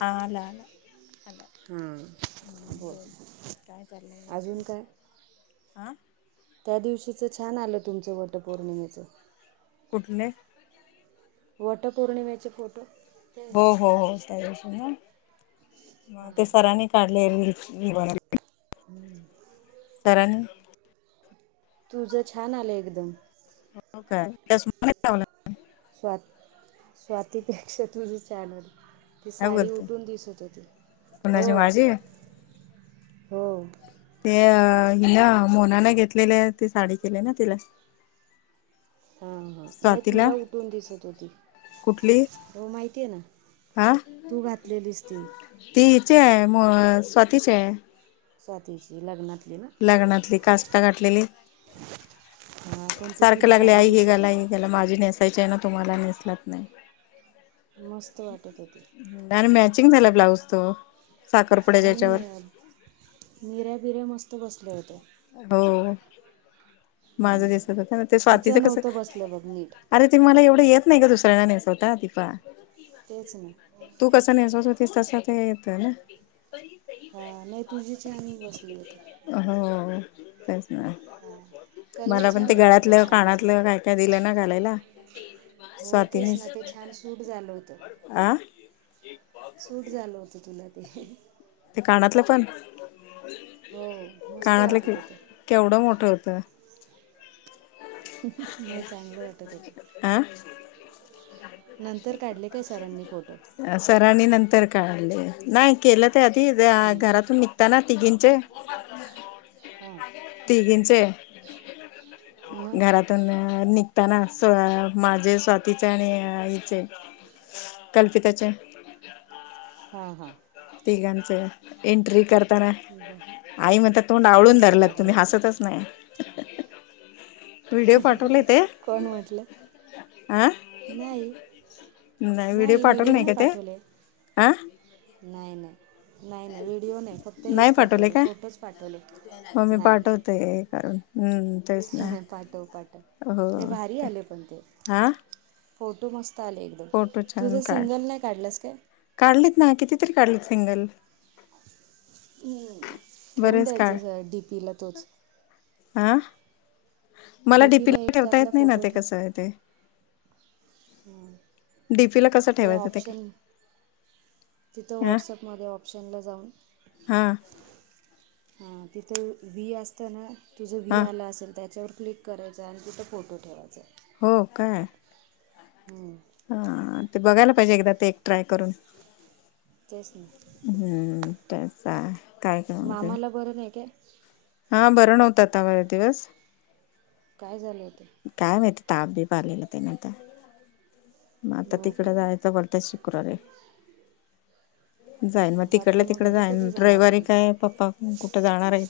हालाला हा बोल काय चाललंय बाकी अजून काय हा त्या दिवशीचं छान आलं तुमचं वटपौर्णिमेच कुठले वटपौर्णिमेचे फोटो हो हो हो त्या ना मग ते सरांनी काढले ब हम्म सरण तुझ छान आलं एकदम हो काय त्यास ला स्वात स्वातीपेक्षा तुझी चॅनल ती काय साडी बोलते उठून दिसत होती हो कुणाची माझी हो हि ना मोना न घेतलेली ती साडी केली ना तिला हा हा नाही स्वातीला तुला उठून दिसत होती कुठली हो माहितीये ना हा तू घातलेलीस ती ज म स्वातचे आहे साथीची लग्नत लग्नातली काष्टा गाठलेली हां पण ती सारख तुला लागले भारी आई हे दिसत गाला होती हे गाला माझी नेसायची आहे ना तुम्हाला नेसलाच नाही मस्त वाटत होती आणि मॅचिंग झाला ब्लाउज तो साखरपुड्याच्या याच्यावर आणि मिऱ्या बिऱ्या मस्त बसल्या हो हो माझं दिसच हो ना ते स्वातीचं तिचं कस नव्हतं बसलं बघ नीट अरे ते मला एवढं येत नाही का दुसऱ्यांना नेसवता दिीफा तेच ना तू कस नाहीसचवतेस तस तर येत ना हा नाही तुझी छान बसली होती अच् ह हां कलर मला पण छान ते आहे त्या गळ्यातलं साडीचा कानातलं काय काय दिलं ना घालायला हो तेच स्वातीनेच ना ते छान सूट झालं होत आ सूट झालं होत तुला ते ते कानातलं पण हो मस्त कानातलं वाटत होतं केवढं मोठं होतं नाही चांगले वाटत होते फोटो सरणी नंतर काले नाही केलं ते आधी हं, घरातून निघता ना तिघींचे हां घ मग घरातून निघताना माझे स्वातीचे आणि आईचे कल्पताच्या हा हा तिघांचं एंट्री कर ताना बरं आई म्हणत्या तोंड आवळून मस्त धरलात काढले तुम्ही होते हसतच नाही व्हिडिओ पाठवले ते कोण म्हटलं, अ नाही नाही व्हिडिओ पाठवल नाही काय ते आं नाही नाही नाही नाही व्हिडिओ नाही फक्त हेच पाठवले फोटोच मग पाठवलेत मी नाही पाठवते कारण हम्म तेच ना पाठव, पाठव नाही हो भारी ते आले पण ते हा फोटो मस्त आले एकदम फोटो छान तुझं काढ सिंगल नाही काढलास काय? काढलेत ना कितीतरी काढलेत सिंगल. हम् ठेवून बरेच काढ द्यायचंस डी पी ला तोच. हा मला डी पी पीला ला एक ठेवता त्यातला येत नाही ना फोटो ते ठेव कसं अ ते हां डीपीला कसं ठेवायचं ते का तिथं व्हॉटसअप मध्ये ऑप्शनला जाऊन हा हा तिथं वी असतय ना तुझं वी हा आलं असेल त्याच्यावर क्लिक करायचं हाय आणि तिथं फोटो ठेवायचाय. हो काय. हम्म हा ते बघायला पाहिजे एकदा ते एक ट्राय करून तेच ना [unintelligible] काय मामाला बरं नाही काय? हा बरं नव्हत आता बरेच दिवस काय झालं होत? काय माहिती ताप बी प आलेला त्याना आता म आता हो तिकडं काय जायचं बोलतायत शुक्रवारी. जाईन. मग बापरे तिकडल्या तिकड घरी जाईन कधी जाणार रैवारी तुम्ही काय पप्पा पण कुठं जाणार आ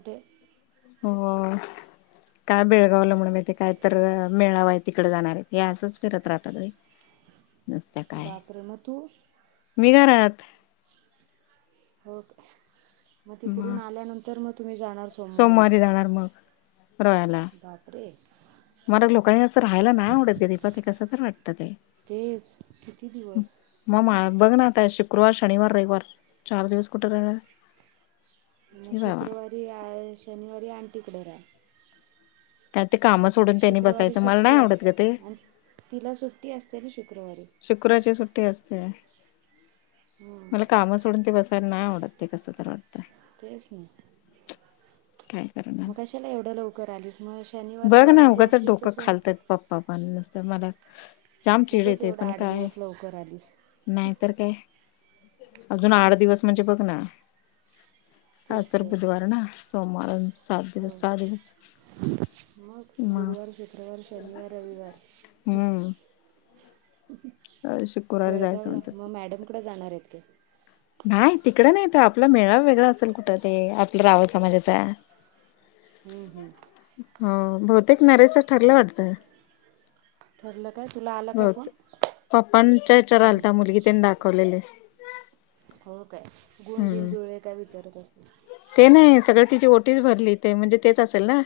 तेच हो [inaudible] काय बेळगावला म्हणून म्हणे काय तर मेळावा हाय तिकड जाणार आहेत हे असंच फिरत राहतात बाई [unintelligible] नुसत काय. बापरे मग तू मी घरात ओके, म मग तिकडून आल्यानंतर मग तुम्ही जाणार सोमवारी. जाणार मग बापरे मला लोका ए असं राहायला नाही आवडत ग दीपा ते कसं तर वाटतं ते तेच किती दिवस म मा बघ ना आता शुक क्रवार, शनिवार, रविवार, चार दिवस कुठं या म शुक्रवारी आए, शनिवारी आंटी कडं रा त्या ते कामं सोडून त्यांनी शुक्रवारी बसायचं मला नाही सुट्टी आवडत ग ते असणार, तिला सुट्टी असते न शु शुक्रवार ची सुट्टी असते. हं, मला काम सोडून ते बसायला नाही आव डत ते कसं तर वाटतंय. तेच न काय करणार म कशाला एवढं लवकर आलीस? म श बघ ना उगचंच डोकं खालतात पप्पा पण, नुसतं मला जाम चिड उगाच येते. एवढा पण आठ काय, दिवस लवकर आलीस नाहीतर काय? अजून आट दिवस म्हणजे बघ ना? आज तर बुधवार ना? सोमवार सात दिवस, हो सा दिवस मग म गुरुवार, शुक्रवार, शनिवार, रविवार. हम्म शुक्रवारी जायचं बेळगावला म्हणतात. म मॅडमकडं जाणार आहेत काय? नाही तिकडं नाही त आपला मेळा वेगळा असल, कुठं ते आपलं [unintelligible] समाजाचा. हम्म हम्म. हो. बहुतेक नरेशच ठरलं वाटतं? ठरलं. काय तुला आला काय फोन बहुतेक, पप्पांच्या विचार हं, हं. आलता मुलगी त्यांनी दाखवलेली. होय काय? गुणबिन जुळे काय विचारत अस ते नाही सगळ तिची ओटीस भरली ते म्हणजे, तेच असेल ना?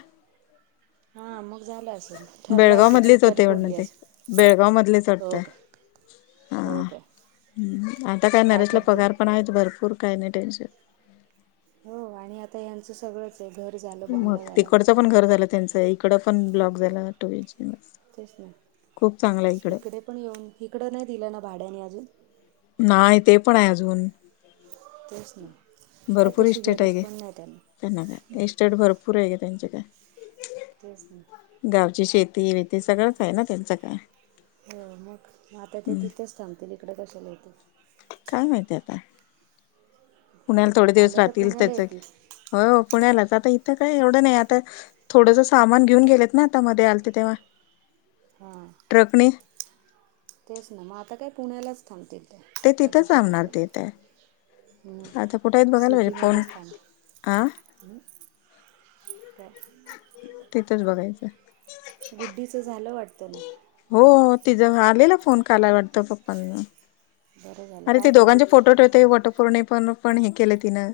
हा मग झालं असेल, ठरलं बेळगाव असेल, मधलीच सुपारी होते वाटतं फोडली ते. असल. बेळगाव मधलेच हो वाटतं का? होय हा. काय? हम्म. आता काय नरेशला पगार पण आहेत, भरपूर काही नाही टेन्शन. हो आणि आता यांचं सगळं मग तिकडचं पण घर झालं त्यांच इकड पण ब्लॉक झाला, टू एज तेच ना इकडं हिकडे पण येऊन, हिकडं नाही दिलं ना भाड्याने अजून? नाय ते पण हाय अजून तेच ना काय भरपूर तशी इस्टेट हाय गरज घे. पण नाही त्यांना काय इस्टेट भरप पुरे हाय घे त्यांचं काय तेच ना. ची शेती वेती सगळंच हाय ना, त्यांचं काय. हो मग म आता ते हम्म तिथंच थांबतील इकडे कशाला येतील. काय माहिती आता पुण्याला थोडे दिवस आल्या तर राहतील, पुण्याला त्याच एक येतील हो. पुण्यालाच आता इथं काय एवढं नाही आता थोडंस सामान घेऊन गेलेत ना, आता मध्ये आलते तेव्हा. हां ट्रकणे. तेच ना, म आता काय पुण्याल्याच थांबतील. त्या ते त्या तिथं कशाला थांबणार इकडं तेथे थांब आता कुठाय हाईत बघायला पाहिजे, सिटीमध्येच थांब फोन आ काय तिथंच बघायचंय. गुड्डीचं झालं वाटतं ना? हो, तिज आलेला फोन काला वाटतं पप्पांना. बरं झालं अरे ती काय बोलली दोघांचे फोटो ठेवते, वटपौर्णिम पण पण हे केलं तिनं.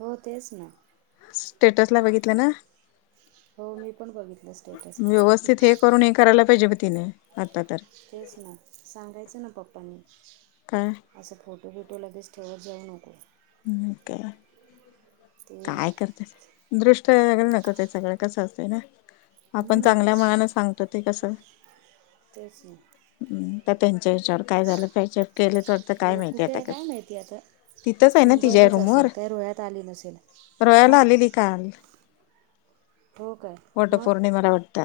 हो तेच ना. स्टेटस ला बघितलं ना? हो, मी पण बघितलं स्टेटसला. व्यवस्थित हे करून हे करायला पाहिजे ब तिने आता तर. तेच ना सांगायचं ना पप्पानी, काय असं फोटो बीटो लगेच ठेवत जाऊ नको हम्म [unintelligible] ते काय करतेत, दृष्ट लगल नाक ते सगळं कसं अस आपण चांगल्या मनान सांगतो, ते कसं ते की हम्म तर त्यांच्या हेच्यावर काय झालं पॅचप केलीत वाटतं, काय हो माहिती कुठे आता आहे काय कसं? माहिती आता तिथंच हाय ना तिज्या मुंबईलाच रूम असेल वर? काय रोह्यात आली नसेल [unintelligible] हां आलेली काल. हो काय मग वटपौर्णिमाला वाटत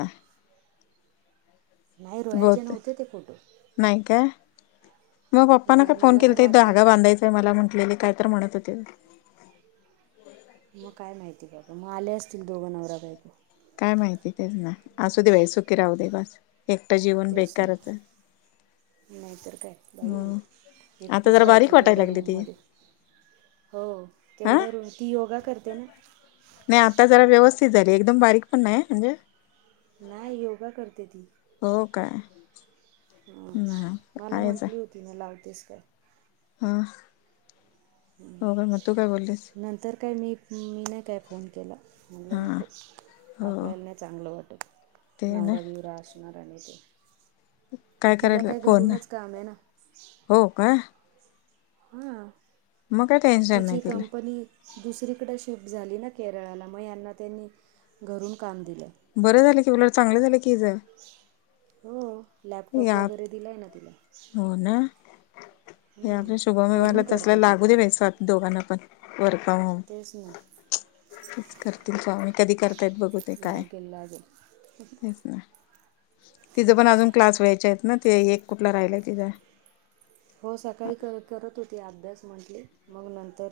नाही रोयाचे बहुतेक नव्हते ते फोटो नाही काय? मग पप्पाना नाही काय फोन मला केला तर त वाटले धागा बांधायचाय मला म्हटलेले काय तर म्हणत होते तर मग आले असतील दोघं नवरा बायको काय माहिती तेच ना असू दे वय सुखी राहू दे बस एकटं जीवन तेच ना बेकारच आहे नाहीतर काय मग बाई आता एकटीच जरा राहायची बारीक वाटायला तेवढ्या लागली रूम ती मध्ये हो हा तेवढं रु ती योगा करते ना नाही आता जरा व्यवस्थित एकदम बारीक पण नाही म्हणजे नाही योगा करते ती हो काय हम ना मला आहेच म्हंटली होती ना लावतेस का हा हो का म काय बोलोल नंतर काय मी मी नाही काय फोन केला म्हणलं हा नको हो आपल्याला नाही चांगलं वाटत ते ना नवरा बिवरा असणार आणि ते काय तिला करायला फोन घरूनच काम आहे ना हो का हा मग काय टेनशन नाही तिला दुसरीकडे शिफ्ट झाली ना केरळाला मग यांना त्यांनी घरून काम दिलं बरं झाले की ब चांगले झाले क हो लॅपटॉप या वगैरे दिलाय ना तिला हो ना हे हं, आपल्या शुभम व्यवहारला घरून तसल्या करते ती लागू देवायच दोघांना पण वर्क फ्रॉम होम तेच नाही तेच करतील का आणि कधी करतायेत बघू ते काय लागेल लागेल तेच ना तिचं मग पण काय. अजून क्लास व्हायचे ना ते एक कुठला राहिलाय तिथ हो सकाळी करत होती अभ्यास म्हटले मग नंतर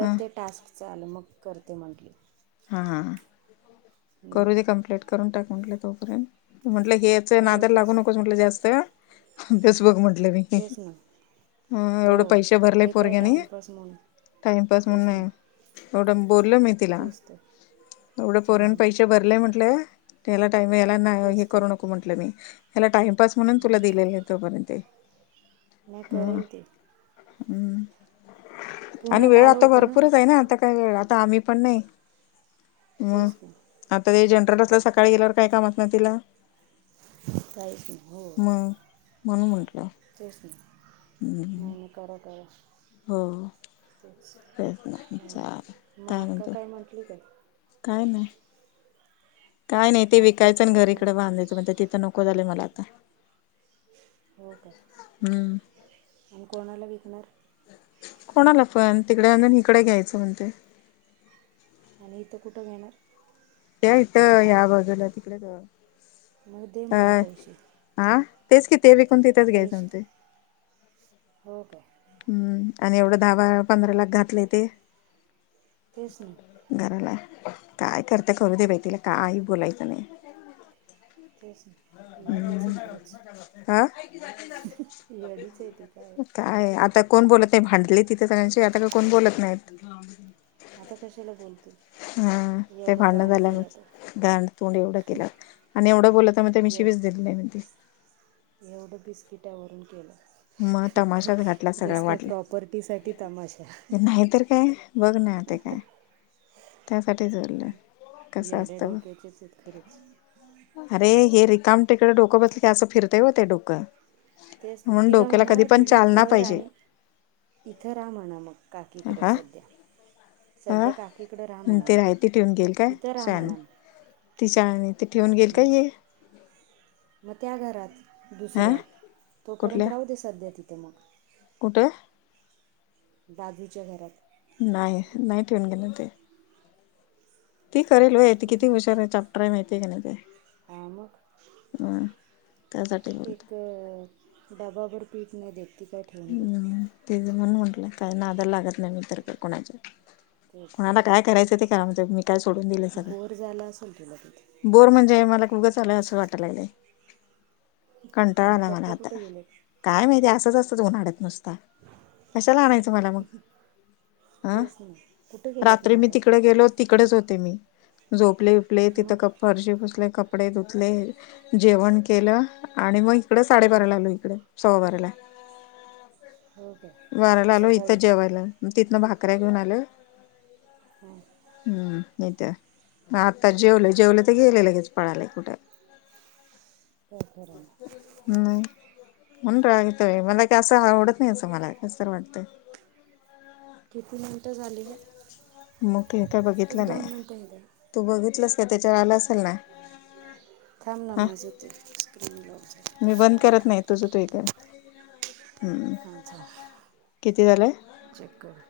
हां ते टास्क चाल मग करते म्हटले हा हा करू हम्म. दे कम्प्लीट करून टाक म्हटले तोपर्यंत म्हटलं हे याच हो नादला लागू तेच ना नकोस म्हटलं जास्त अभ्यास बघ म्हंटलं मी तेच ना हा हो एवढं पैसे भरले हे काय पोरग्यानी टाईमपास म्हणून टाइमपास म्हण तेच नाही ना एवढं बोलल मी तिला तेच तर एवढं हां पोरान हां पैसे भरले म्हंटले त्याला टाईम यायला हे तेच तर करू नको म्हंटलं मी ह्याला टाइमपस म्हणून तुला दिलेला तोपर्यंत नाय हम्म करेल ती हम्म आणि पुण्यात वेळ आलं आता होतं भरपूरच आहे ना आता काही वेळ आम्ही पण नाही तेच ना तर ते जनरट [inaudible] असलं सकाळी गेल्यावर काय काम असणार तिला तहीच नाही हो मग म्हणून म्हटलं तेच नाही [inaudible] [unintelligible] हम्म नाही नाही करा करा हो तेच हां तेच [inaudible] मग काय अक्का म्हत म्हटली काय काय नाही काय नाही ते विकायचं आत्याचा आणि काय घरी फोन इकडं बांधायचं म्हणजे तिथं नको झालंय मला आता हो का हम्म आणि कोणाला विकणार कोणाला पण तिकडे आ [inaudible] इकडे घ्यायचं म्हणतोय आणि इथं कुठं घेणार ते इथ या बाजूला तिकडेच मग दे म्हणावं पैसे हा तेच कि ते विकून तिथंच घ्यायचं म्हणते पैसे हो काय हम्म आणि एवढं दहा बार पंधरा लाख घातलेय ते तेच नाही घराला काय करत्या करू दे बाई तिला काही बोलायचं नाही ह [unintelligible] तेच येडीच आहे हम्म खरंच हा येडीच आहे ती काय काय आता कोण बोलत नाही भांडली तिथे कूणाशी आता काय कोण बोलत नाहीत आता कशाला बोलतो हा ते भांडण झालं म तर गांड तोंड एवढं केला आणि एवढं बोलला तर मग मी एव शिवीच देत नाही म्हणे एवढं बिस्किटावरून केलं मग तमाशाच घातला सगळं जसं काय प्रॉपर्टीसाठी तमाशा वाटलं नाहीतर काय बघ ना नाही तर काय त्यासाठीच चाललंय कस येड्या असत बघ. डोक्याचेच आहेत खरंच अरे हे रे काम तिकडे डोकं बसल की असं फिरतय व्हय ते डोकं तेच की म्हणून तिला डोक्याला कधी म्हणाव ते पण विक चालना घर पाहिजे आणि इथं रहा म्हणाव मग काकीकडं हा सध्या हा सध्या काकीकडं रहा म्हणाव ते मग रायती ठेवून गेल काय इथं रहा शान म्हणा मग ती सांगून ती ठेवून घेईल का मग ही मग त्या घरात दुसऱ्या तोपर्यंत कुठल्या राहू दे सध्या तिथं मग कुठं बाजूच्या घरात नाही नाही ठेऊन घेणार इथं ती करेल व्हय ती किती हुशार चाप्टर हाय माहिती हाय कणी ती हां मग ह त्यासाठी बोलते डबा भर पीठ नाही देत ती काय ठेवून दे हम्म ते बघून मी म्हटलं काय नादाला लागत नाही मी तर त्या कुणाच्या कोणाला तेच काय करायचं ते करा म्हणत्यात मग काय सोडून दिलंय सगळं बोर झाला असेल तुला तिथे बोर म्हणजे मला उगंच आलोय असं वाटाय लागलंय कंटाळा आणि आलाय मला पप्पा आता कुठे गेलेत काय माहिती असंच असतं उन्हाळ्यात नुसत तर कशाला आणायचं मला मग हं तेच ना कुठे गेलेत मग रात्री मी आता तिकडे गेलो तिकडेच हो ते मी झोपले उठले तिथं मग गप्प फरशी फुसले गप्प कपडे धुतले जेवण केलं आणि मग इकड हां साडेबाराला आलो इकडं सव्वा बाराला हो काय बाराला आलो इथं सकाळी जेवायला मग तिथनं भाकऱ्या घेऊन आलो हां हम्म होय काय म आत्ता जेवलो जेवले ते गेले लगेच पळालेत कुठं व्हय खरं ह ह नाही म्हणून राग येतोय मला ते असं आवडत नाही असं मला कसतर वाटतय किती मिनटं झाली ग मी आता काय बघितलं नाही मिनटं हे द्या तू बघितलंस ते त्याच्यावर आलं असेल ना थांब ना हा माझी ते स्क्रीन लावते मी बंद करत नाही तुझं तू हे कर हम्म हा किती झालंय थांब चेक कर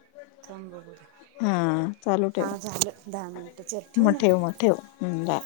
थांब बघू दे हा चालू ठेव हां झालं दहा मिनटं चल ठेवू मग ठेव मग ठेव हम् गा